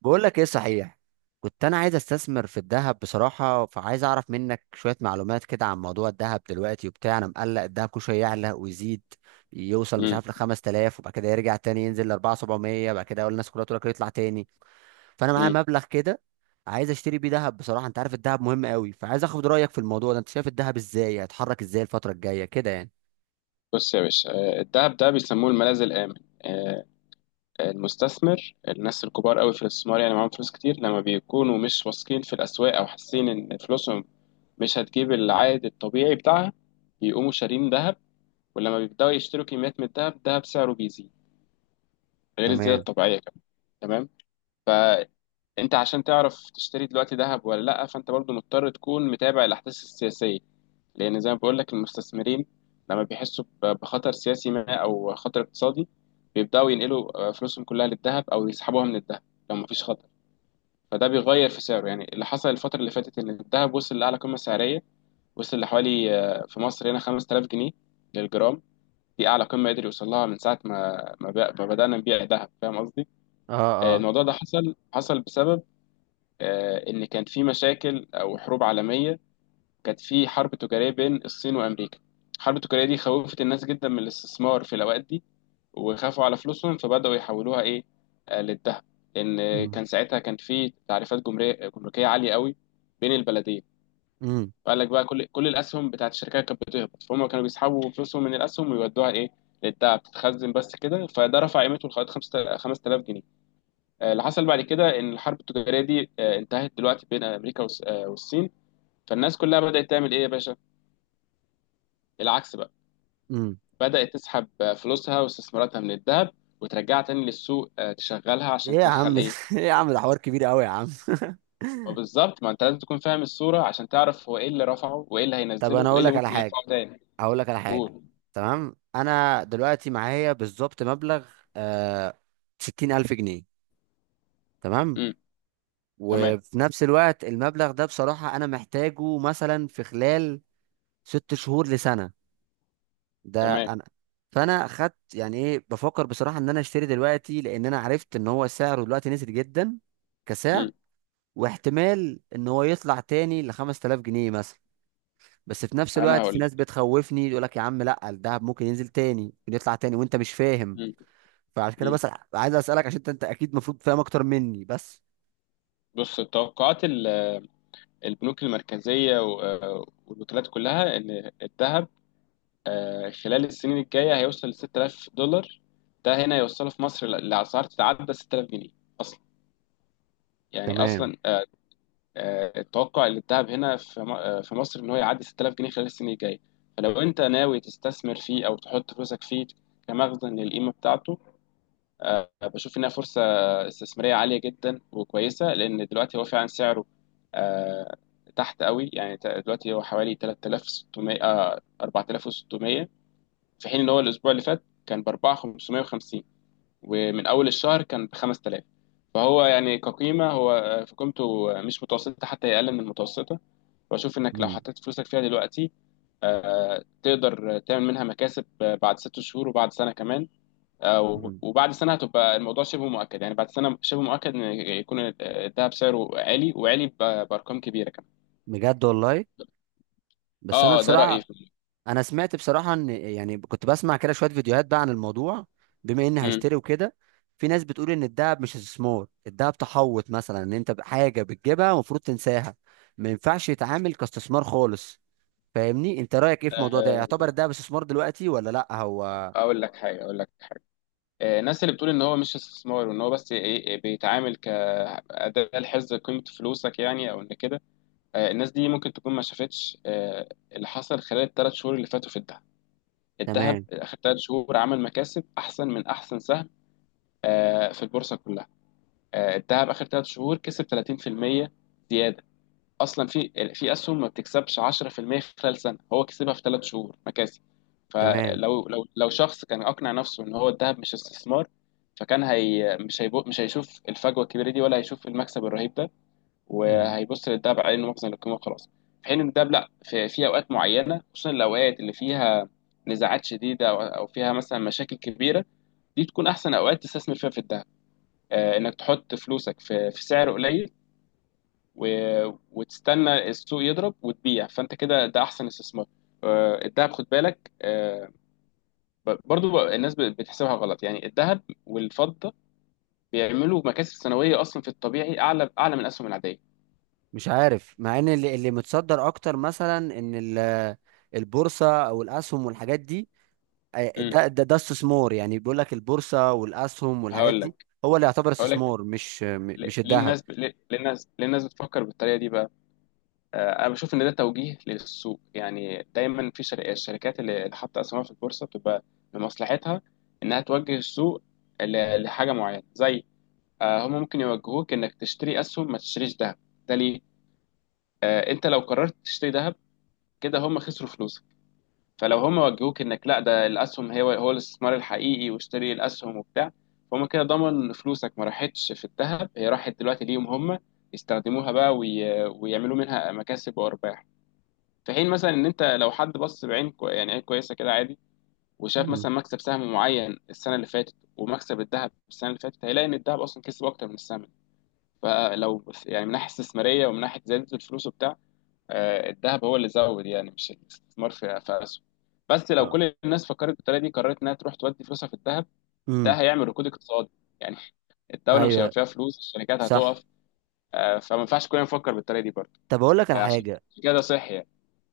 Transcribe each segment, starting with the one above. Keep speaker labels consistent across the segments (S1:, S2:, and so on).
S1: بقول لك ايه؟ صحيح. كنت انا عايز استثمر في الذهب بصراحه، فعايز اعرف منك شويه معلومات كده عن موضوع الذهب دلوقتي وبتاع. انا مقلق، الذهب كل شويه يعلى ويزيد. يوصل مش
S2: مم.
S1: عارف ل 5000، وبعد كده يرجع تاني ينزل ل 4700، بعد كده اقول الناس كلها تقول لك يطلع تاني. فانا معايا
S2: مم.
S1: مبلغ كده، عايز اشتري بيه ذهب بصراحه. انت عارف الذهب مهم قوي، فعايز اخد رايك في الموضوع ده. انت شايف الذهب ازاي؟ هيتحرك ازاي الفتره الجايه كده يعني؟
S2: بص يا باشا، الدهب ده بيسموه الملاذ الآمن. آه، المستثمر، الناس الكبار قوي في الاستثمار يعني معاهم فلوس كتير. لما بيكونوا مش واثقين في الأسواق أو حاسين إن فلوسهم مش هتجيب العائد الطبيعي بتاعها بيقوموا شارين ذهب. ولما بيبدأوا يشتروا كميات من الذهب، الذهب سعره بيزيد غير الزيادة
S1: تمام.
S2: الطبيعية كمان. تمام. فأنت عشان تعرف تشتري دلوقتي ذهب ولا لأ، فأنت برضو مضطر تكون متابع الأحداث السياسية، لأن زي ما بقول لك المستثمرين لما بيحسوا بخطر سياسي ما أو خطر اقتصادي بيبدأوا ينقلوا فلوسهم كلها للذهب أو يسحبوها من الذهب. لو مفيش خطر، فده بيغير في سعره. يعني اللي حصل الفترة اللي فاتت إن الذهب وصل لأعلى قمة سعرية. وصل لحوالي في مصر هنا 5000 جنيه للجرام. دي أعلى قمة قدر يوصل لها من ساعة ما بدأنا نبيع ذهب. فاهم قصدي؟
S1: اه، اه.
S2: الموضوع ده حصل حصل بسبب إن كان في مشاكل أو حروب عالمية. كانت في حرب تجارية بين الصين وأمريكا. الحرب التجارية دي خوفت الناس جدا من الاستثمار في الأوقات دي، وخافوا على فلوسهم فبدأوا يحولوها إيه؟ للذهب، لأن
S1: امم
S2: كان ساعتها كان في تعريفات جمركية جمركية عالية قوي بين البلدين.
S1: امم
S2: فقال لك بقى كل الأسهم بتاعت الشركات كانت بتهبط، فهم كانوا بيسحبوا فلوسهم من الأسهم ويودوها إيه؟ للذهب تتخزن بس كده، فده رفع قيمته لغاية 5000 جنيه. اللي حصل بعد كده إن الحرب التجارية دي انتهت دلوقتي بين أمريكا والصين. فالناس كلها بدأت تعمل إيه يا باشا؟ العكس بقى.
S1: امم
S2: بدأت تسحب فلوسها واستثماراتها من الذهب وترجعها تاني للسوق، تشغلها
S1: ايه
S2: عشان
S1: يا عم
S2: تدخل
S1: ده؟
S2: ايه.
S1: ايه يا عم ده حوار كبير قوي يا عم.
S2: وبالظبط، ما انت لازم تكون فاهم الصورة عشان تعرف هو ايه اللي رفعه وايه اللي
S1: طب
S2: هينزله
S1: انا
S2: وايه
S1: اقول
S2: اللي
S1: لك على
S2: ممكن يرفعه
S1: حاجه،
S2: تاني.
S1: هقول لك على حاجه.
S2: قول.
S1: تمام، انا دلوقتي معايا بالظبط مبلغ، آه 60000 جنيه. تمام.
S2: امم. تمام.
S1: وفي نفس الوقت المبلغ ده بصراحه انا محتاجه مثلا في خلال 6 شهور لسنه. ده
S2: تمام.
S1: انا فانا خدت، يعني ايه، بفكر بصراحه ان انا اشتري دلوقتي، لان انا عرفت ان هو سعره دلوقتي نزل جدا كسعر.
S2: امم.
S1: واحتمال ان هو يطلع تاني ل 5000 جنيه مثلا. بس في نفس
S2: انا
S1: الوقت
S2: هقول
S1: في
S2: لك.
S1: ناس بتخوفني، يقول لك يا عم لا، الدهب ممكن ينزل تاني ممكن يطلع تاني وانت مش فاهم.
S2: امم.
S1: فعشان كده
S2: امم.
S1: بس عايز اسالك، عشان انت اكيد المفروض فاهم اكتر مني بس.
S2: بص، توقعات البنوك المركزية والوكالات كلها ان الذهب خلال السنين الجاية هيوصل ل 6000 دولار. ده هنا يوصله في مصر لأسعار تتعدى 6000 جنيه اصلا. يعني
S1: تمام.
S2: اصلا التوقع اللي اتذهب هنا في في مصر ان هو يعدي 6000 جنيه خلال السنين الجايه. فلو انت ناوي تستثمر فيه او تحط فلوسك فيه كمخزن للقيمه بتاعته، بشوف انها فرصه استثماريه عاليه جدا وكويسه، لان دلوقتي هو فعلا سعره آه، تحت قوي. يعني دلوقتي هو حوالي 3600 4600، في حين ان هو الاسبوع اللي فات كان ب 4550، ومن اول الشهر كان ب 5000. فهو يعني كقيمة هو في قيمته مش متوسطة، حتى هي أقل من المتوسطة. بشوف انك لو
S1: مم.
S2: حطيت فلوسك فيها دلوقتي، تقدر تعمل منها مكاسب بعد ست شهور وبعد سنة كمان.
S1: مم.
S2: وبعد سنة هتبقى الموضوع شبه مؤكد. يعني بعد سنة شبه مؤكد ان يكون الذهب سعره عالي وعالي بأرقام كبيرة كمان.
S1: بجد والله. بس انا
S2: اه، ده رأيي
S1: بصراحه،
S2: في.
S1: انا سمعت بصراحه ان، يعني كنت بسمع كده شويه فيديوهات بقى عن الموضوع، بما اني
S2: امم.
S1: هشتري وكده. في ناس بتقول ان الدهب مش استثمار، الدهب تحوط، مثلا ان انت حاجه بتجيبها المفروض تنساها، ما ينفعش يتعامل كاستثمار خالص. فاهمني؟ انت رايك ايه في الموضوع ده؟
S2: آه،
S1: يعتبر الدهب استثمار دلوقتي ولا لا؟ هو
S2: اقول لك حاجة. الناس اللي بتقول ان هو مش استثمار وان هو بس إيه- إيه، بيتعامل كأداة لحفظ قيمة فلوسك يعني، او ان كده، الناس دي ممكن تكون ما شافتش اللي حصل خلال الثلاث شهور اللي فاتوا في الدهب. الذهب
S1: تمام
S2: اخر ثلاث شهور عمل مكاسب احسن من احسن سهم في البورصه كلها. الذهب اخر ثلاث شهور كسب 30% زياده. اصلا في اسهم ما بتكسبش 10% خلال سنه، هو كسبها في ثلاث شهور مكاسب.
S1: تمام.
S2: فلو لو لو شخص كان اقنع نفسه ان هو الذهب مش استثمار، فكان هي مش هيبو مش هيشوف الفجوه الكبيره دي ولا هيشوف المكسب الرهيب ده،
S1: مم.
S2: وهيبص للده بعين مخزن للقيمه وخلاص. في حين ان الدهب لا، في اوقات معينه، خصوصا الاوقات اللي فيها نزاعات شديده او فيها مثلا مشاكل كبيره، دي تكون احسن اوقات تستثمر فيها في الدهب. انك تحط فلوسك في سعر قليل وتستنى السوق يضرب وتبيع، فانت كده ده احسن استثمار. الدهب خد بالك، برضو بقى الناس بتحسبها غلط. يعني الذهب والفضه بيعملوا مكاسب سنويه اصلا في الطبيعي اعلى اعلى من الاسهم العاديه.
S1: مش عارف، مع ان اللي متصدر اكتر مثلا ان البورصه او الاسهم والحاجات دي،
S2: امم.
S1: ده استثمار يعني. بيقول لك البورصه والاسهم والحاجات
S2: هقول
S1: دي
S2: لك
S1: هو اللي يعتبر
S2: هقول لك
S1: استثمار، مش
S2: ليه.
S1: مش الذهب.
S2: الناس بتفكر بالطريقه دي بقى؟ انا بشوف ان ده توجيه للسوق. يعني دايما في الشركات اللي حاطه اسهمها في البورصه بتبقى لمصلحتها انها توجه السوق لحاجه معينه. زي هم ممكن يوجهوك انك تشتري اسهم، ما تشتريش ذهب. ده ليه؟ انت لو قررت تشتري ذهب، كده هم خسروا فلوسك. فلو هم وجهوك انك لا، ده الاسهم هي هو الاستثمار الحقيقي، واشتري الاسهم وبتاع، فهم كده ضمن إن فلوسك ما راحتش في الذهب، هي راحت دلوقتي ليهم هم يستخدموها بقى ويعملوا منها مكاسب وارباح. في حين مثلا ان انت لو حد بص بعين يعني عين كويسه كده عادي، وشاف
S1: امم.
S2: مثلا مكسب سهم معين السنه اللي فاتت ومكسب الذهب السنه اللي فاتت، هيلاقي ان الذهب اصلا كسب اكتر من السهم. فلو يعني من ناحيه استثماريه ومن ناحيه زياده الفلوس وبتاع، الذهب هو اللي زود. يعني مش الاستثمار في اسهم. بس لو كل الناس فكرت بالطريقه دي قررت انها تروح تودي فلوسها في الذهب، ده
S1: امم.
S2: هيعمل ركود اقتصادي. يعني الدوله مش هيبقى
S1: ايوه.
S2: فيها فلوس، الشركات
S1: صح.
S2: هتقف. فما ينفعش كلنا نفكر بالطريقه دي برضه.
S1: طب اقول لك على
S2: عشان
S1: حاجه.
S2: كده ده صحي يعني.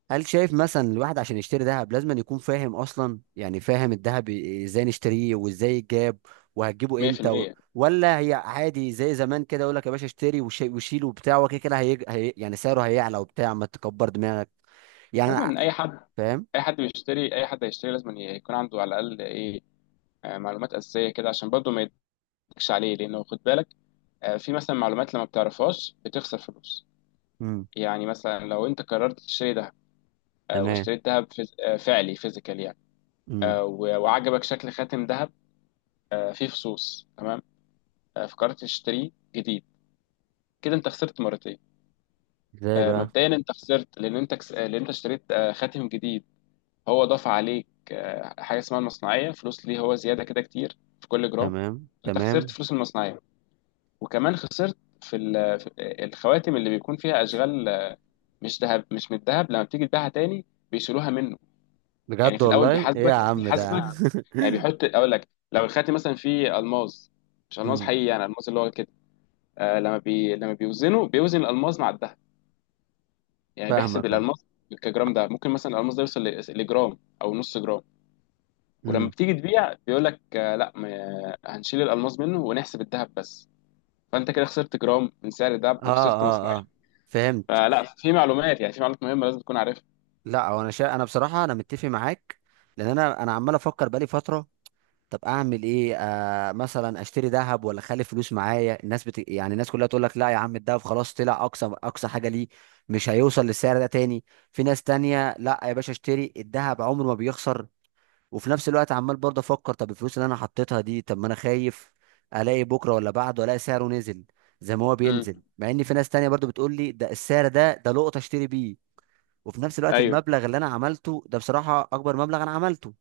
S1: هل شايف مثلا الواحد عشان يشتري ذهب لازم أن يكون فاهم اصلا، يعني فاهم الذهب ازاي نشتريه وازاي يتجاب وهتجيبه امتى
S2: 100%.
S1: ولا هي عادي زي زمان كده، يقول لك يا باشا اشتري وشيل وبتاع وكده كده، هي... هي... يعني سعره هيعلى وبتاع ما تكبر دماغك. يعني
S2: عموما،
S1: فاهم.
S2: اي حد هيشتري لازم يكون عنده على الاقل ايه؟ معلومات اساسيه كده، عشان برضه ما يضحكش عليه. لانه خد بالك، في مثلا معلومات لما بتعرفهاش بتخسر فلوس.
S1: امم.
S2: يعني مثلا لو انت قررت تشتري ده،
S1: تمام.
S2: واشتريت دهب فيز... آه، فعلي، فيزيكال يعني،
S1: امم.
S2: وعجبك شكل خاتم دهب فيه فصوص. تمام؟ فكرت تشتريه جديد، كده انت خسرت مرتين.
S1: ازاي بقى؟
S2: مبدئيا انت خسرت لان انت كس... آه، لان انت اشتريت خاتم جديد. هو ضاف عليك حاجه اسمها المصنعيه، فلوس، ليه هو زياده كده كتير في كل جرام.
S1: تمام،
S2: انت خسرت
S1: تمام.
S2: فلوس المصنعيه، وكمان خسرت في, ال... في الخواتم اللي بيكون فيها اشغال مش ذهب، مش من الذهب، لما بتيجي تبيعها تاني بيشيلوها منه. يعني
S1: بجد
S2: في الاول
S1: والله ايه يا
S2: بيحاسبك
S1: عم ده.
S2: بيحاسبك. يعني بيحط، اقول لك، لو الخاتم مثلا فيه الماس، مش الماس
S1: امم.
S2: حقيقي، يعني الماس اللي هو كده، آه، لما بيوزنه بيوزن الالماس مع الذهب. يعني بيحسب
S1: فاهمك.
S2: الالماس كجرام. ده ممكن مثلا الالماس ده يوصل لجرام او نص جرام. ولما
S1: امم.
S2: بتيجي تبيع بيقول لك آه لا، ما هنشيل الالماس منه ونحسب الذهب بس. فانت كده خسرت جرام من سعر الذهب
S1: اه،
S2: وخسرت مصنعيه.
S1: اه، اه. فهمت.
S2: فلا، في معلومات، يعني في معلومات مهمه لازم تكون عارفها.
S1: لا، هو انا بصراحه انا متفق معاك، لان انا عمال افكر بقالي فتره. طب اعمل ايه؟ مثلا اشتري ذهب ولا اخلي فلوس معايا؟ يعني الناس كلها تقول لك لا يا عم، الذهب خلاص طلع اقصى اقصى حاجه ليه، مش هيوصل للسعر ده تاني. في ناس تانية، لا يا باشا اشتري، الذهب عمره ما بيخسر. وفي نفس الوقت عمال برضه افكر، طب الفلوس اللي انا حطيتها دي، طب ما انا خايف الاقي بكره ولا بعده الاقي سعره نزل زي ما هو
S2: امم.
S1: بينزل، مع ان في ناس تانية برضه بتقول لي ده السعر ده لقطه اشتري بيه. وفي نفس الوقت
S2: ايوه.
S1: المبلغ اللي انا عملته ده بصراحه اكبر مبلغ انا عملته،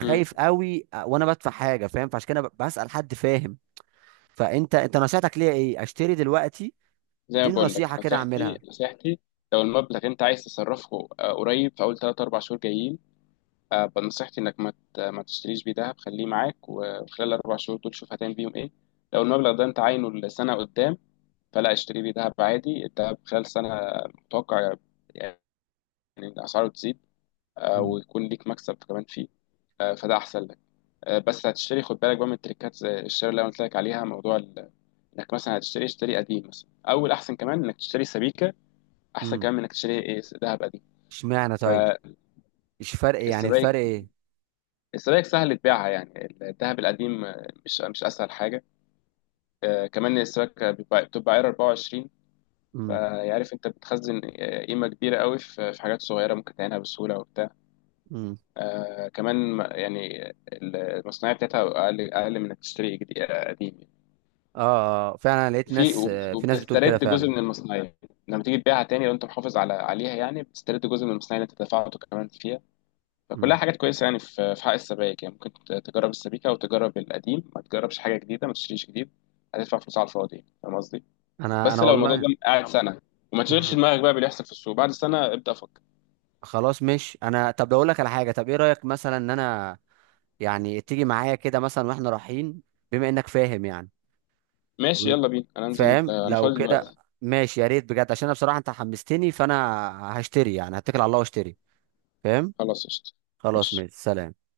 S2: مم.
S1: قوي وانا بدفع حاجه فاهم. فعشان كده بسال حد فاهم. فانت نصيحتك ليا ايه؟ اشتري دلوقتي؟
S2: زي ما
S1: اديني
S2: بقول لك،
S1: نصيحه كده
S2: نصيحتي،
S1: اعملها.
S2: نصيحتي لو المبلغ انت عايز تصرفه قريب في اول 3 4 شهور جايين، نصيحتي انك ما تشتريش بيه دهب. خليه معاك وخلال الاربع شهور دول شوف هتعمل بيهم ايه. لو المبلغ ده انت عاينه لسنه قدام، فلا، اشتري بيه دهب عادي. الدهب خلال سنه متوقع، يعني، إن اسعاره تزيد
S1: امم.
S2: ويكون ليك مكسب كمان فيه. فده احسن لك. بس هتشتري خد بالك بقى من التريكات. زي الشراء اللي انا قلت لك عليها، موضوع انك مثلا هتشتري، اشتري قديم مثلا، او الاحسن كمان انك تشتري سبيكه، احسن
S1: امم.
S2: كمان من انك تشتري ايه ذهب قديم.
S1: اشمعنى طيب؟ ايش فرق، يعني
S2: فالسبائك،
S1: الفرق ايه؟
S2: السبائك سهل تبيعها، يعني الذهب القديم مش اسهل حاجه. كمان السبائك بتبقى عيار 24.
S1: امم.
S2: فيعرف انت بتخزن قيمه كبيره قوي في حاجات صغيره ممكن تعينها بسهوله وبتاع.
S1: امم.
S2: كمان ما، يعني المصنعيه بتاعتها اقل اقل من انك تشتري قديم يعني.
S1: اه. آه، آه. فعلا لقيت ناس، في ناس بتقول كده
S2: وبتسترد جزء
S1: فعلا.
S2: من المصنعيه لما تيجي تبيعها تاني، لو انت محافظ عليها، يعني بتسترد جزء من المصنعيه اللي انت دفعته كمان فيها. فكلها
S1: امم.
S2: حاجات كويسة. يعني في حق السبائك يعني ممكن تجرب السبيكة وتجرب القديم، ما تجربش حاجة جديدة، ما تشتريش جديد. هتدفع فلوس على الفاضي، فاهم قصدي؟
S1: انا
S2: بس لو الموضوع
S1: والله.
S2: ده قاعد فاهم سنة وما تشغلش
S1: مم.
S2: دماغك بقى باللي يحصل في السوق بعد سنة، ابدأ فكر.
S1: خلاص مش انا. طب اقول لك على حاجه، طب ايه رايك مثلا ان انا، يعني تيجي معايا كده مثلا واحنا رايحين، بما انك فاهم يعني.
S2: ماشي،
S1: م-
S2: يلا بينا، أنا أنزل،
S1: فاهم
S2: أنا
S1: لو
S2: فاضي
S1: كده،
S2: دلوقتي.
S1: ماشي يا ريت بجد، عشان انا بصراحه انت حمستني، فانا هشتري يعني، هتكل على الله واشتري. فاهم.
S2: خلاص قشطة.
S1: خلاص،
S2: ماشي.
S1: ماشي، سلام.